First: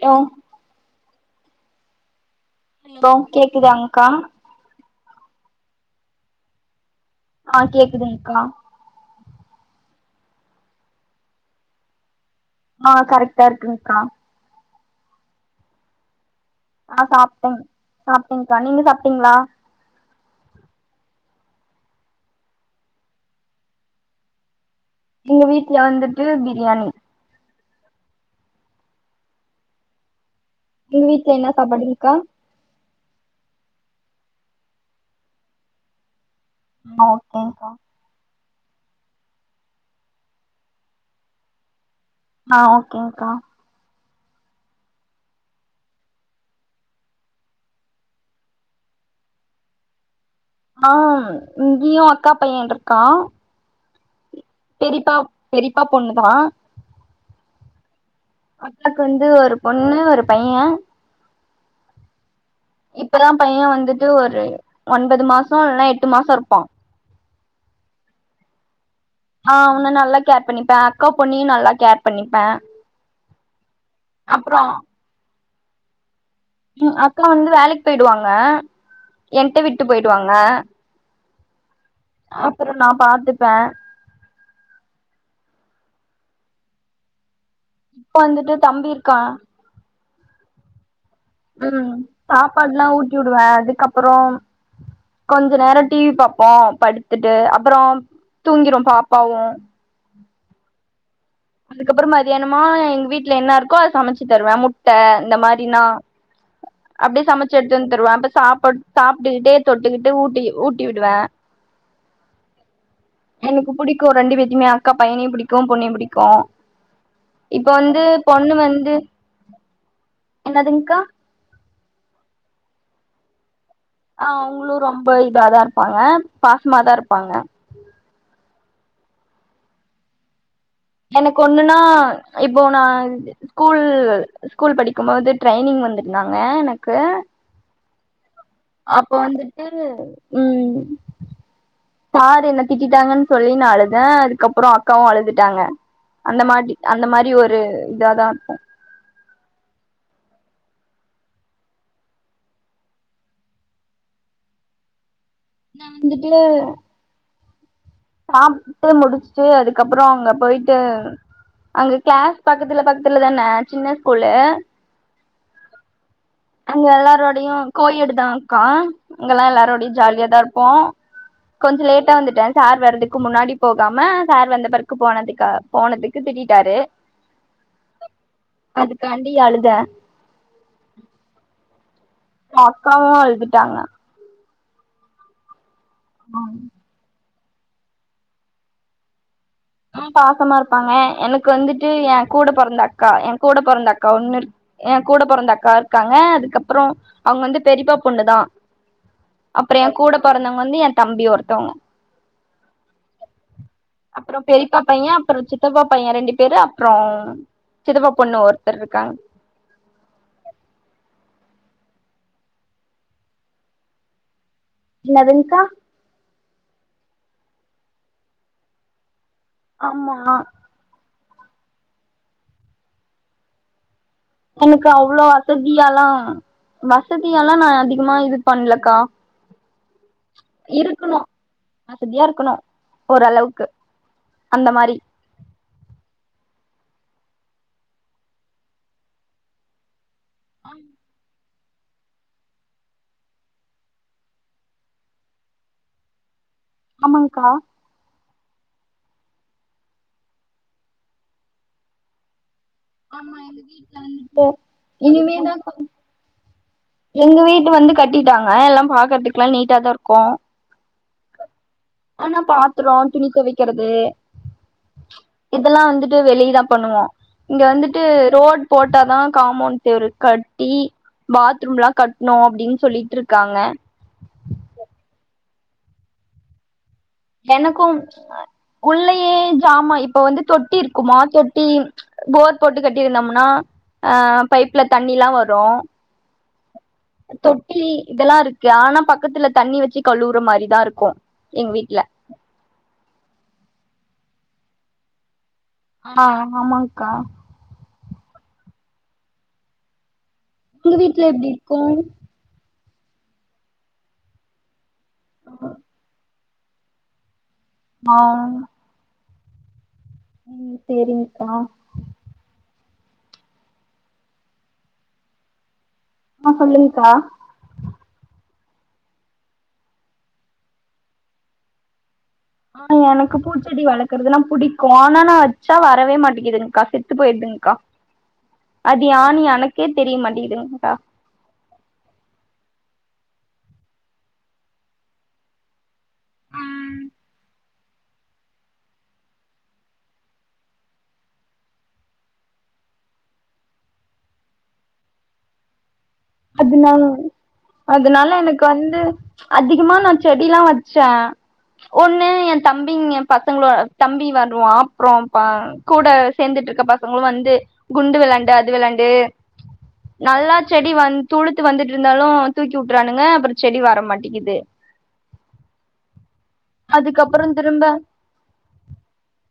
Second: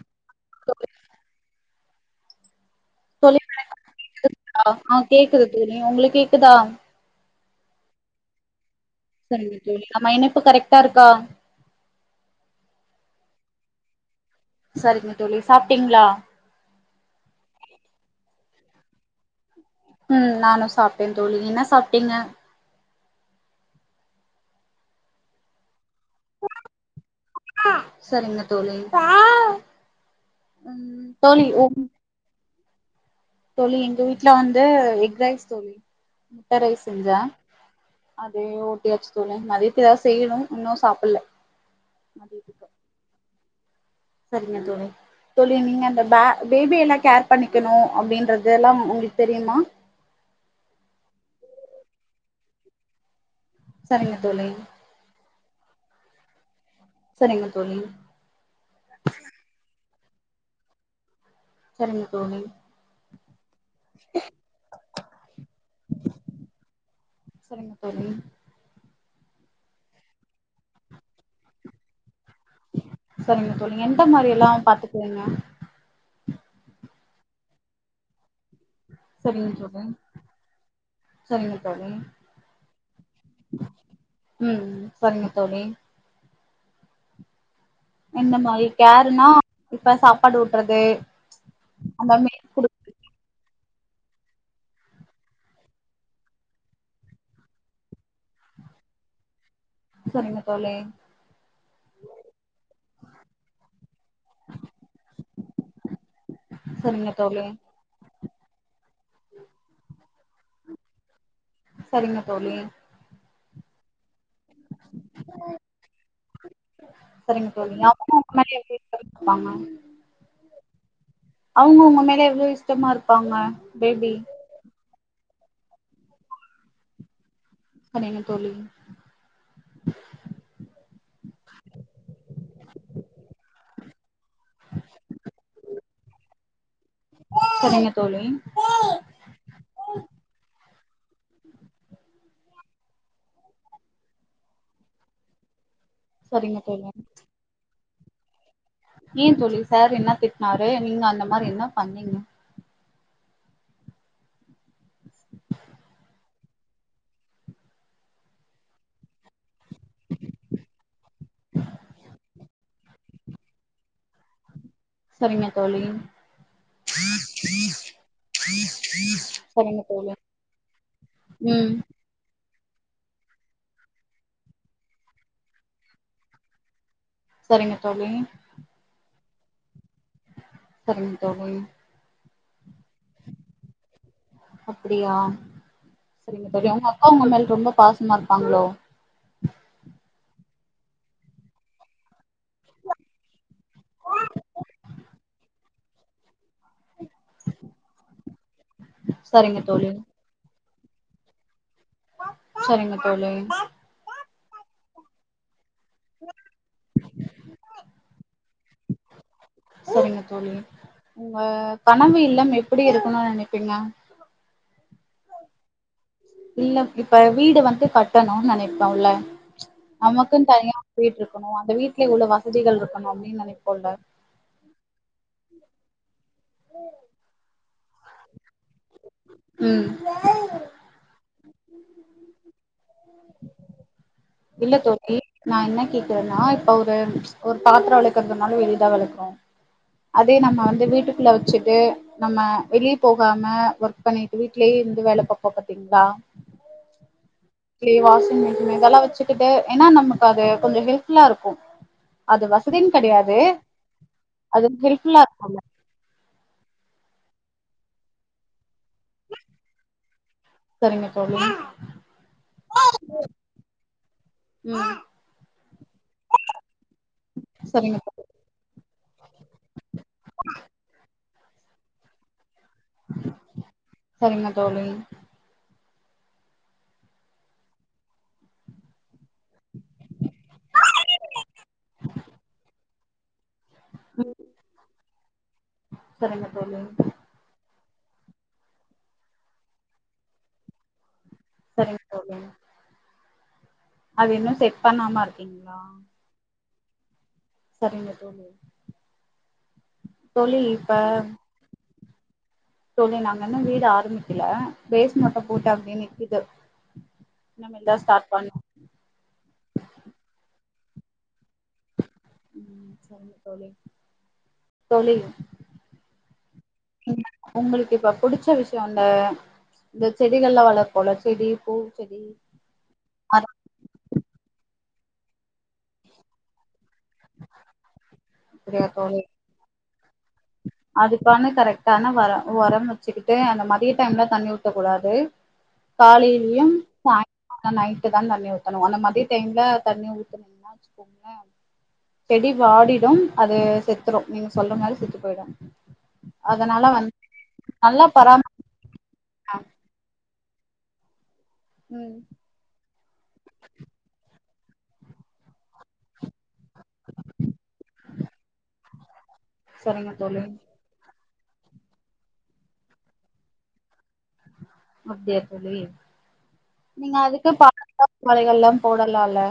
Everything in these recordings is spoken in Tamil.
லோ சொல்லு ஹலோ சொல்லி கேக்குதாங்க்கா [inaudible] ஆ கேக்குது தோழி உங்களுக் கேக்குதா ஆ கேக்குதுங்க்கா சரிங்க தோழி நம்ம இனைப்பு கரெக்ட்டா இருக்கா ஆ கரெக்ட்டா இருக்குங்க்கா சரிங்க தோழி சாப்ட்டீங்ளா ஆ சாப்ட்டேன் சாப்ட்டேங்க்கா நீங்க சாப்ட்டீங்ளா ம் நானு சாப்ட்டே தோழி இன்னா சாப்ட்டீங்க எங்க வீட்ல வந்துட்டு பிரியாணி சரிங்க தோழி எங்க ம் வீட்ல தோழி என்ன உ சாப்பாடுங்க்கா தோழி எங்க வீட்ல வந்து எக் ரைஸ் தோழி முட்ட ரைஸ் செஞ்ச ஆ ஓகேங்க்கா அதே ஓட்டியாச்சு தோழி மதியத்து ஏதாவது செய்யணு இன்னு சாப்பல்ல ஆ மதியத்துக்கு ஓகேங்க்கா சரிங்க தோழி தோழி நீங்க அந்த பே பேபி எல்லா கேர் பண்ணிக்கனு அப்டின்றது எல்லா உங்களுக்கு தெரியுமா ஆ இங்கயு அக்கா பையன்ருக்கா சரிங்க தோழி பெரிப்பா பெரிப்பா பொண்ணு தா சரிங்க தோழி அக்காக்கு வந்து ஒரு பொண்ணு ஒரு பைய சரிங்க தோழி இப்பதா பைய வந்துட்டு ஒரு ஒன்பது மாசோ இல்லனா எட்டு மாசோ இருப்பா சரிங்க தோழி அ அவன நல்லா கேர் பண்ணிப்ப அக்கா பொண்ணையு நல்லா கேர் பண்ணிப்ப சரிங்க தோழி என்ட மாரி எல்லா பாத்துக்குவீங்க ம் அக்கா வந்து வேலைக்கு போயிடுவாங்க சரிங்க என்ட்ட தோழி விட்டு போயிடுவாங்க சரிங்க தோழி அப்பறோ நா பாத்துப்ப ம் சரிங்க தோழி இப்ப எந்த வந்துட்டு மாரி தம்பி இருக்கா கேருனா இப்ப சாப்பாடு ஊட்றது ம் அந்த மேல் சாப்பாட்ல்லா குடுக்குறது ஊட்டிவிடுவே அதுக்கப்பறோம் கொஞ்ச நேர டிவி பாப்போ படுத்துட்டு அப்றோ தூங்கிரு பாப்பாவு செரிங்க தோழி அதுக்கப்பற மத்தியானமா எங்க வீட்ல என்ன இருக்கோ அத சமச்சி தருவே முட்ட இந்த மாரினா செரிங்க தோ சமச்சு எட்த்து வந் தருவே அப்ப சாப்பட் சாப்ட்டுக்கிட்டே தொட்டுக்கிட்டு ஊட்டி ஊட்டி விடுவ சரிங்க தோழி எனக்கு புடிக்கு ரெண்டு வேத்தேமே அக்கா பையனையு புடிக்கு பொண்ணையு புடிக் கு சரிங்க இப்ப தோழி அவங்க உங்க வந்து மேல பொண்ணு எவ்ளோ வந்து இஷ்டமா இருப்பாங்க என்னதுங்க்கா அவுங்க உங்க மேல எவ்ளோ இஷ்டமா இருப்பாங்க பேபி அவுங்ளு ரொம்ப இதாதா இருப்பாங்க பாசமா தா இருப்பாங்க செரிங்க தோழி எனக்கு ஒண்ணுன்னா இப்போ நா ஸ்கூல்ல்ல ஸ்கூல் படிக்கும் போது ட்ரைனிங் வந்திருந்தாங்க எனக்கு செரிங்க தோழி அப்ப வந்துட்டு ம் சார் என்ன திட்டிட்டாங்கன் சொல்லி நா அழுத அதுக்கப்றோ அக்காவு அழுதுட்டாங்க அந்த சரிங்க மாரி தோழி அந்த மாரி ஒரு இதாதா இருக்கு ஏ தோழி சார் என்ன திட்னாரு நீங்க அந்த மாரி என்ன பண்ணீங்க நா வந்துட்டு சாப்ட்டு முடிச்சுட்டு அதுக்கப்பறோ அங்க போயிட்டு அங்க கிளாஸ் பக்கத்துல பக்கத்துல தானே சின்ன ஸ்கூலு செரிங்க தோழி அங்க எல்லாரோடையு கோயேடு தாக்கா அங்கெல்லா சரிங்க எல்லாரோடையு தோழி ஜாலியாதா இருப்போ ம் கொஞ்சோ லேட்டா வந்துட்டே சார் வர்றதுக்கு முன்னாடி போகாம சார் வந்த பெர்க்கு போனதுக்கா போனதுக்கு திட்டிட்டாரு செரிங்க தோழி அதுக்காண்டி அழுத செரிங்க தோழி அக்காவு அழுதுட்டாங்க அப்டியா செரிங்க தோழி உங்க அக்கா உங்க மேல ரொம்ப பாசமா இருப்பாங்ளோ ஆ பாசமா இருப்பாங்க எனுக்கு வந்துட்டு எ கூட பொறந்த அக்கா எ கூட பொறந்த அக்கா ஒண்ணுருக் ஏ கூட பொறந்த அக்கா இருக்காங்க அதுக்கப்றோ அவுங்க வந்து பெரிப்பா பொண்ணு தா சரிங்க அப்றோ தோழி எ கூட பொறந்தவங்க வந்து எ தம்பி ஒருத்தவுங்க செரிங்க தோழி அப்றோ பெரிப்பா பைய அப்றோ சித் த்தப்பா பைய ரெண்டு பேரு அப்றோ சித்தப்பா பொண்ணு ஒருத்தர் இருக்காங் செரிங்க தோழி உங்க கனவு இல்லம் எப்டி இருக்கணு நெனப்பீங்க என்னதுங்க்கா இல்லம் இப்ப வீடு வந்து கட்டணுன் நெனைப்போல்ல ஆமா நமக்குன் தனியா வீட் இருக்கணு அந்த வீட்ல இவ்ளோ வசதிகள் இருக்கனு அப்டின் நெனைப்போல்ல எனுக்கு அவ்ளோ வசதியாலா வசதியாலா நா அதிகமா இது பண்லக்கா ம் இருக்குணு வசதியா இருக்கணு ஓரளவுக்கு அந்த மாரி எயிட் நா இன்ன கேக்குறனா இப்ப ஒரு ஒரு பாத்ரோ வெளக்கற்துனாலோ வெளிதா வெளக்கோ அதே நம்ம வந்து வீட்டுக்குள்ள வெச்சுட்டு நம்ம வெளிய போகாம ஒர்க் பண்ணிட்டு வீட்லே இருந்து வேல பாப்போ பாத்தீங்ளா ஆமாங்கா ஏ வாஷிங் மிஷின் இதெலா வெச்சுகிட்டே ஏனா நமக்கு அது கொஞ்சோ ஹெல்ப்ஃபுல்லா இருக்கோ அது வசதின் கெடையாது ஆமா எங்க வீட்ல அது [unintelligible] ஃபுல்லா இனிமேதா இருக்குல்ல எங்க வீடு வந்து கட்டிட்டாங்க எல்லா பாக்கற்துக்லா நீட்டா தா இருக்கோ செரிங்க தோழி ஆனா பாத்ரோ துணி துவைக்கிறது ம் இதெலா வந்துட்டு வெளிய தா பண்ணுவோ இங்க சரிங்க வந்துட்டு தோழி ரோட் போட்ட தா காமோண்ட் செவுரு கட்டி பாத்ரூம்லா க ட்னோ அப்டின் சொல்லிட்ருக்காங்க செரிங்க தோழி எனக்கும் உள்ளையே ஜாமா இப்ப வந்து தொட்டி இருக்குமா தொட்டி போர் போட்டு கட்டியிருந்தம்னா ஆ பைப்ல தண்ணிலா வரு செரிங்க தோழி தொட்டி இதெலா இருக்கு ஆனா பக்கத்துல தண்ணி வச்சு கழுற மாரிதா இருக்கு எங் வீட்ல சரிங்க தோழி அது இன்னு செட் பண்ணாம இருக்கீங்ளா ஆ ஆமாங்க்கா செரிங்க தோழி தோழி இப்ப உங்க வீட்ல எப்டி இருக்கோ தோழி நாங்க இன்னோ வீடு ஆரம்பிக்கல பேஸ் மட்டோ போட்டு அப்டே நிக்குது இனிமேல் தா ஆ ஸ்டார்ட் பன் ம் சேரிங்க்கா ம் செரி தோழி தோழி ஆ சொல்லுங்க்கா உங்குளுக்கு இப்ப புடிச்ச விஷ்யோ அந்த இந்த செடிகலா வளர்க்கோல செடி பூ செடி ஆ எனக்கு பூச்செடி வளர்க்கறதெல்லா புடிக்கு ஆனா நா வச்சா வரவே மாட்டிங்கிதுங்க்கா ச செத்து போயிர்துங்க்கா சரியா அது தோழி யானு எனக்கே தெரிய மாட்டிங்குதுங்க்கா அதுக்கான கரெக்டான வர உரம் வச்சிக்கிட்டு அந்த மதிய டைம்ல தண்ணி ஊத்தக்கூடாது காலிலியும் சாய்ங் நைட்டு தா தண்ணி ஊத்தணு அந்த மதிய டைம்ல தண்ணி ஊத்துனங்னா வச்சுக்கோங் க செடி வாடிடும் அது செத்துரு நீங்க சொல்ற மாரி செத்து போயிடு அதனால அதுனால் வந்து நல்லா அதனால பராம எனக் வந்து அதிகமா நா செடிலா வச்சே ம் ஒண்ணு தம்பிங்க பசங்களு தம்பி வருவா அப்புற பா கூட சேர்ந்துட்டு மத்த பசங்களு வந்து குண்டு வெளாண்டு அது வெளாண்டு சரிங்க தோழி நல்லா செடி வந் துலுத்து வந்துட்டு இருந்தாலு தூக்கி உட்றானுங்க அப்பற செடி வர மாட்டிகிது அப்டியா தோழி நீங்க அதுக்கப்றோ அதுக்கு திரும்ப பாதுகாப்பு வலைகள் எல்லா போடலால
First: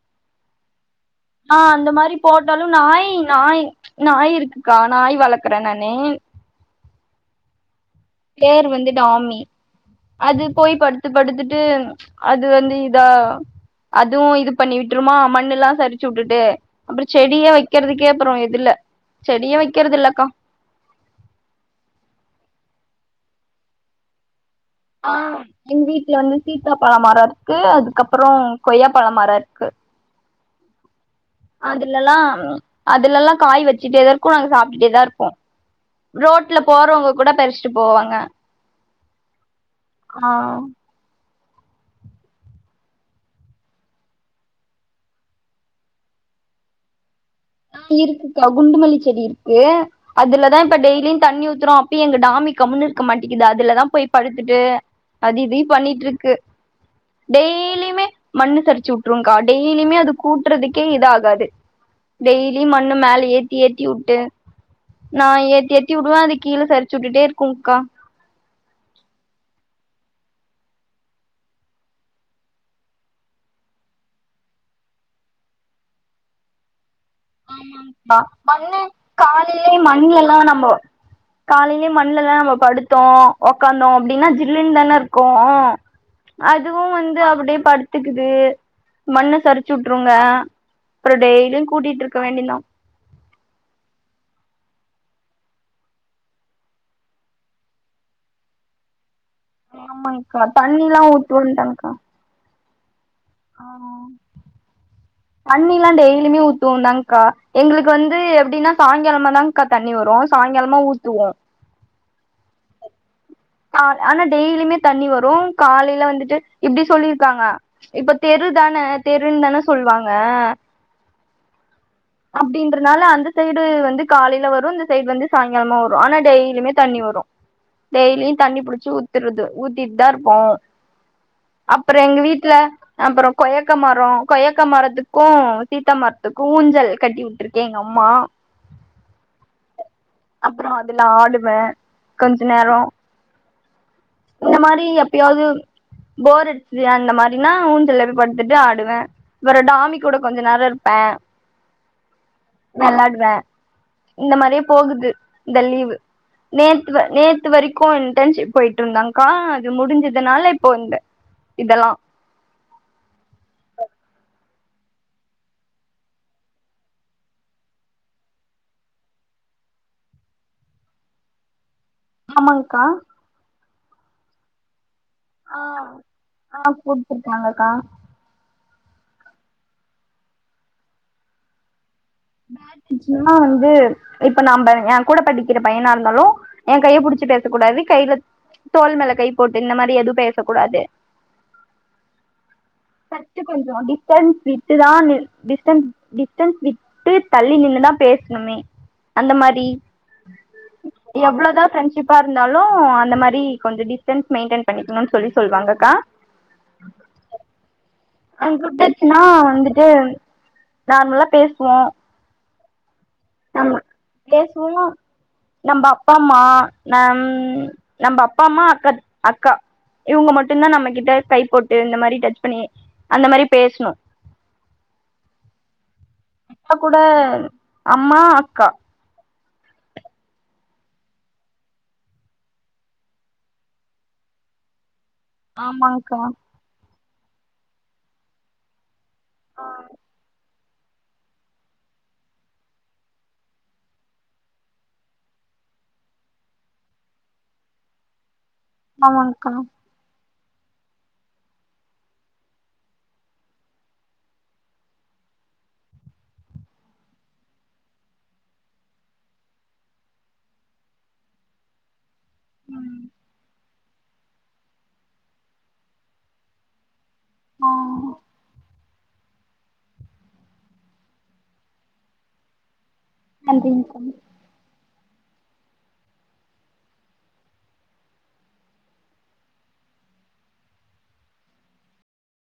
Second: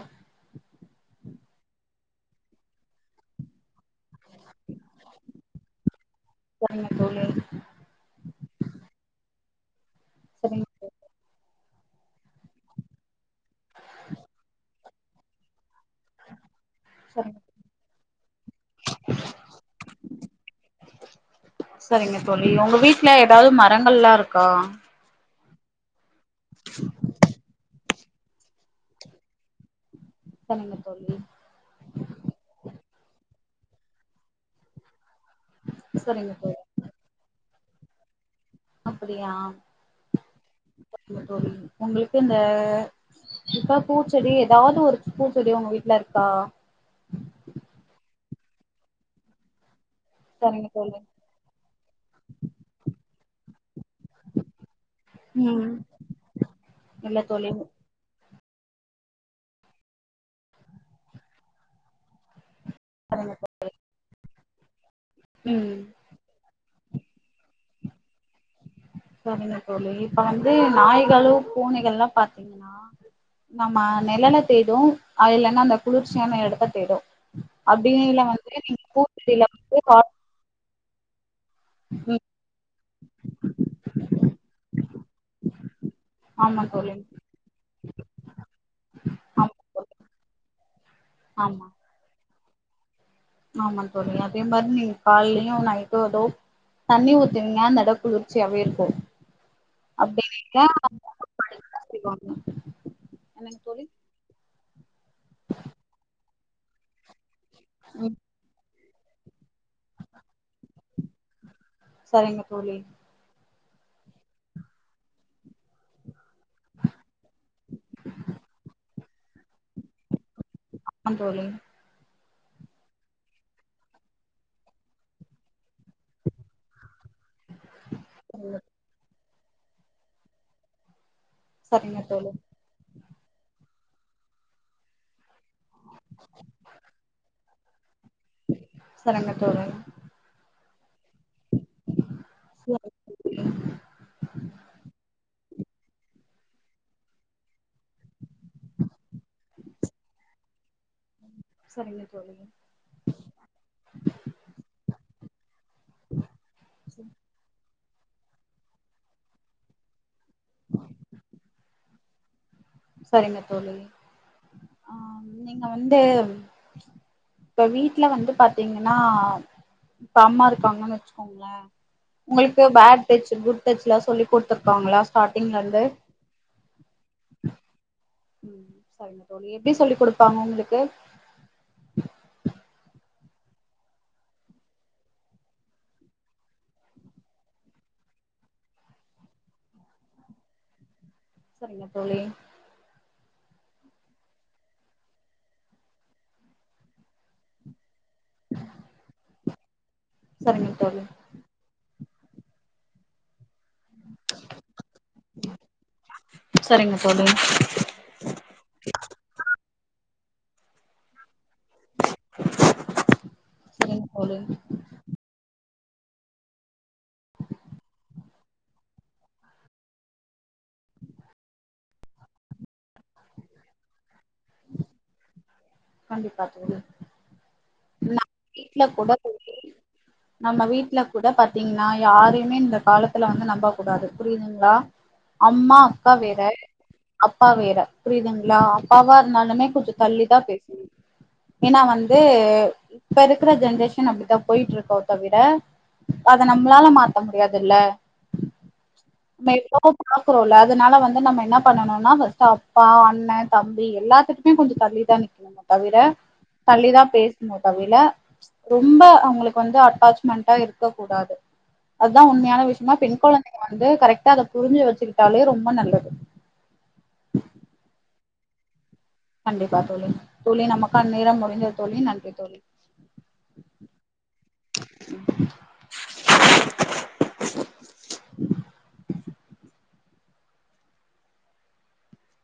ஆ அந்த மாரி போட்டாலு நாய் நாய் நாய் இருக்குக்கா நாய் வளர்க்குற நானு [unintelligible] பேர் வந்து டாமி அது சரிங்க போய் தோழி படுத்து படுத்து ட்டு அது வந்து இதா அதுவு இது பண்ணி விட்ருமா மண்ணுல்லா சரிச் சு உட்டுட்டு அப்புற சரிங்க செடியே வெய்க்கிறதுக்கே அப்புறோ இதுல்ல செடியே வெய்க்கிறதில்லக்கா சரிங்க தோழி உங்க வீட்ல எதாவ்து மரங்கள்லா இருக்கா ஆ எங் வீட்ல வந்து சீத்தாபழ மர இருக்கு அதுக்கப்புறோ கொய்யாபழ மர இருக்கு சொல்லுங்க தோழி அதுலெல்லா அதுலெல்லா காய் வெச்சுட்டேதா இருக்கு நாங்க சாப்ட்டுட்டேதா இருப்போ சரிங்க தோழி ரோட்ல போறவ்ங்க கூட பறிஸ்ட்டு போவாங்க அப்பிடியா ஆ சரிங்க தோழி உங்குளுக்கு இந்த இப்ள பூச்செடி எதாவ்து ஒரு பூச்செடி உங்க வீட்ல இருக்கா ஆ இருக்குக்கா குண்டுமல்லி செடி இருக்கு அதுலதா சரிங்க இப்ப தோழி டெய்லியு தண்ணி ஊத்துறோ அப்பியு எங்க டாமி கம்முன்னு இருக்க மாட்டேக்கிது அதுலதா போய் படுத்துட்டு அது இதி ம் பண்ணிட்ருக்கு இல்ல தோழி மண்ணு சரிச்சு வுட்ருங்கா டெய்லியுமே அது கூட்டுறதுக்கே இது ஆகாது டெய்லி மண்ணு மேல சரிங்க தோழி ஏத்தி ஏத்தி வுட்டு நா ஏத்தி ம் எத்தி வுடுவோ அது கீழ சரிச்சு வுட்டுட்டே இருக்குங்கா சரிங்க தோழி இப்ப வந்து நாய்களு பூனைகள்ல பாத்தீங்கன்னா நம்ம நிழல தேடு அது இல்லன்னா அந்த குளிர்ச்சியான எடத்த தேடு ஆமாங்கா அப்டியில வந்து மண்ணு நீங்க பூச்செடில காலிலே வந்து மண்லெல்லா நம்போ காலைலே ம் மண்லல்லா நம்ம படுத்தோ உக்காந்தோ அப்டின்னா ஜில்லுன் தான இரு க்கு ஆமா அதுவு தோழி வந்து அப்பிடியே படு த்துக்குது மண்ண ஆமா சிரிச்சு தோழி வுட்ருங்க அப்புற ஆமா டெய்லியு கூட்டிட்ருக்க வேண்டிந்தா ஆமா தோழி அதே மாரி நீங் கால்லியு நைட்டோ எதோ தண்ணி ஊத்துவீங்க அந்த எடோ குளிர்ச்சியாவே இருக்கு அப்டி ஆமாங்க்கா நீங்க தண்ணில்லா ஊத்துவன்டங்க்கா [inaudible] என்னங் தோழி ஆ தண்ணில்லா டெய்லிமே ஊத்துவோ தாங்க்கா எங்களுக்கு ம் வந்து எப்டின்னா சாய்ங்காலமதாங்கா தண்ணி வரு சாய்ங்காலமா ஊத்துவோ சரிங்க தோழி கா ஆனா டெய்லிமே தண்ணி வரு காலில வந்துட்டு இப்டி சொல்லியிருக்காங்க இப்ப தெரு தானே தெருன் தான சொல்வாங்க ஆமாந் தோழி அப்டின்றனால அந்த சைடு வந்து காலையில வரு இந்த சைட் வந்து சாய்ங்கால்மா வரு ஆனா டெய்லிமே தண்ணி வரு டெய்லியு தண்ணி சரிங்க புடிச்சி ஊ த்துறது ஊத்திட்தா இருப்போ அப்பற சரிங்க எங்க தோழி வீட்ல அப்புறோ கொய்யக்கா மரோ கொய்யக்கா மரத்துக்கு சீத்தா மர்த்துக்கு ஊஞ்சல் கட்டி வுட்ருக்கு எங்க அம்மா செரிங்க தோழி அப்புறோ அதுலா ஆடுவே கொஞ்ச நேரோ இந்தமாரி எப்பயாவ்து போர் அடிச்சிது அந்த மாரினா ஊஞ்சல்ல போய் படுத்துட்டு ஆடுவே அப்புற டாமி கூட கொஞ்ச நேரோ இருப்பே சரிங்க தோழி வேளாடுவே இந்த மாரியே போகுது இந்த லீவு நேத்த நேத்து வரைக்கும் இன்டர்ன்ஷிப் போயிட்டு இருந்தாங்க க்கா அது முடிஞ்சதுனால இப்போ இந்த இதல்லா சரிங்க தோழி ஆ நீங்க வந்து இப்ப வீட்ல வந்து பாத்தீங்கன்னா இப்ப அம்மா இருக்காங்கன்னு வச்சுக்கோங்களே உங்களுக்கு ஆமாங்க்கா பேட் டச் குட் டச் எல்லாம் சொல்லி குடுத்துருக்காங்களா ஸ்டாடிங்ல ஆ இருந்து ஆ குடுத்துருக்காங்கக்கா உம் சரிங்க தோழி எப்டி சொல்லி குடுப்பாங்க உங்களுக்கு சும்மா வந்து இப்ப நம்ப என் கூட படிக்கற பையனா இருந்தாலு என் கைய புடிச்சு பேச கூடாது கைல தோள் மேல கை போட்டு இந்த மாரி எதும் பேசக்கூடாது சரிங்க தோழி ஃபர்ஸ்ட் கொஞ்ச டிஸ்டன்ஸ் விட்டு தா நி டிஸ்டன்ஸ் டிஸ்டன்ஸ் வி ட்டு தள்ளி நின்னுதா பேசணுமே அந்த மாரி சரிங்க தோழி எவ்வளோ தா ஃப்ரெண்டஷிப்பா இருந்தாலும் அந்த மாரி கொஞ்ச டிஸ்டன்ஸ் மெயின்டயன் பண்ணிக்கணும்ன்ன சொல்லி சொல்லுவாங்கக்கா சரிங்க தோழி அ கூட்டச்சுன்னா வந்துட்டு நார்மலா பேசுவோ நம்ம சரிங்க தோழி பேசுவோமா நம்ம அப்பா அம்மா நம் நம்ப அப்பா அம்மா அக்கா அக்கா இவங்க மட்டு தா நம்ம கிட்ட கை போட்டு இந்த மாரி டச் பண்ணி அந்த மாரி பேசணும் கண்டிப்பா அப்பா தோழி கூட அம்மா நம்ம அக்கா வீட்ல கூட நம்ம வீட்ல கூட பாத்தீங்கன்னா யாரையுமே இந்த காலத்துல வந்து நம்ப கூடாது புரிதுங்களா அம்மா அக்கா ஆமாங்க்கா வேற அப்பா வேற புரிதுங்களா அப்பாவா இருந்தாலுமே கொஞ்ச தள்ளி தா பேச ஏன்னா வந்து இப்ப இருக்கற ஜென்ரேஷன் அப்டித்தா போயிட்டுருக்கோத விட அத நம்மளால மாத்த முடியாதுல்ல நம்ம ஆமாங்க்கா இப்போ பார்க்குறோம்ல அதனால வந்து நம்ம என்ன பண்ணனும்னா பர்ஸ்ட்ட் அப்பா அண்ணன் தம்பி எல்லாத்துக்குமே கொஞ்ச தள்ளி தா நி தவிர தள்ளிதா பேசணும் தவிர ரொம்ப அவங்களுக்கு வந்து அட்டாச்மெண்டா இருக்க கூடாது அதான் உண்மையான விஷயமா பெண் கொழந்தைங்க வந்து கரெக்ட்டா அதை புரிஞ்சு வச்சுக்கிட்டாலேயே ரொம்ப நல்லது ஆ கண்டிப்பா தோழி தோழி நமக்கான நேரம் முடிஞ்சது தோழி நன்றி தோழி நன்றி தோழி